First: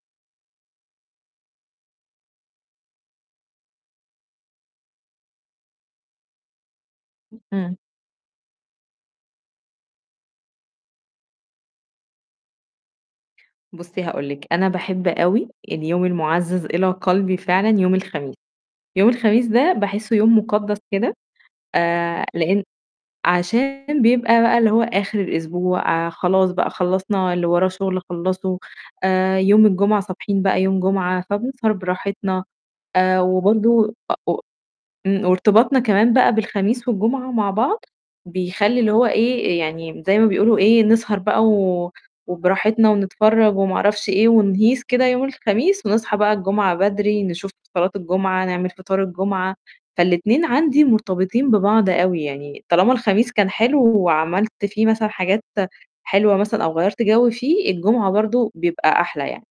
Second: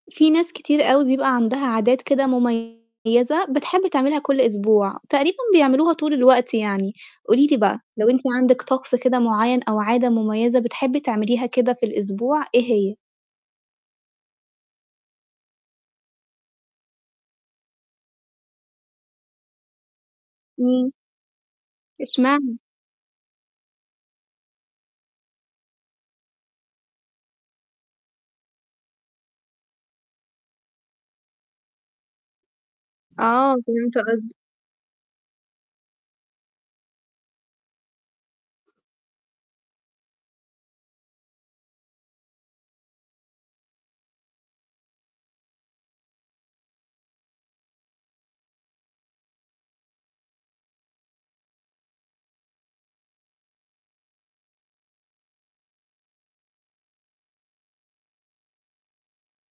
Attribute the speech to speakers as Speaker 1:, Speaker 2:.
Speaker 1: في ناس كتير أوي بيبقى عندها عادات كده مُميّزة بتحب تعملها كل أسبوع، تقريبًا بيعملوها طول الوقت يعني، قولي لي
Speaker 2: إمم.
Speaker 1: بقى، لو أنتِ عندِك طقس كده معيّن أو عادة مُميّزة بتحبّي تعمليها كده في الأسبوع إيه هي؟
Speaker 2: بُصّي هاقول لِك، أنا باحب أوي اليوم المُعزَّز إلى قَلبي فعلًا يوم الخميس، يوم الخميس ده باحسّه يوم مُقدّس
Speaker 1: إمم.
Speaker 2: كده، آآ،
Speaker 1: إشمعنا؟
Speaker 2: لإن عشان بيبقى بقى اللي هو آخِر الأسبوع آآ، خلاص بقى خلّصنا اللي وراه شُغل خلّصه آآ، يوم الجمعة صابحين بقى يوم جمعة، فبنسهر براحتنا آآ،
Speaker 1: آه، فهمت
Speaker 2: وبرضه
Speaker 1: قصد
Speaker 2: أو إمم، وارتباطنا كمان بقى بالخميس والجمعة مع بعض بيخلّي اللي هو إيه، يعني م زي ما بيقولوا إيه، نسهر بقى و وبراحتنا ونتفرّج وما أعرفش إيه ونهيص كده يوم الخميس ونصحى بقى الجمعة بدري نشوف صلاة الجمعة، نعمل فطار الجمعة، فالاتنين عندي مرتبطين ببعض أوي، يعني طالما الخميس كان حلو وعملت في مثلًا حاجات حلوة مثلًا أو غيّرت جَو فيه الجمعة برضه بيبقى أحلى يعني.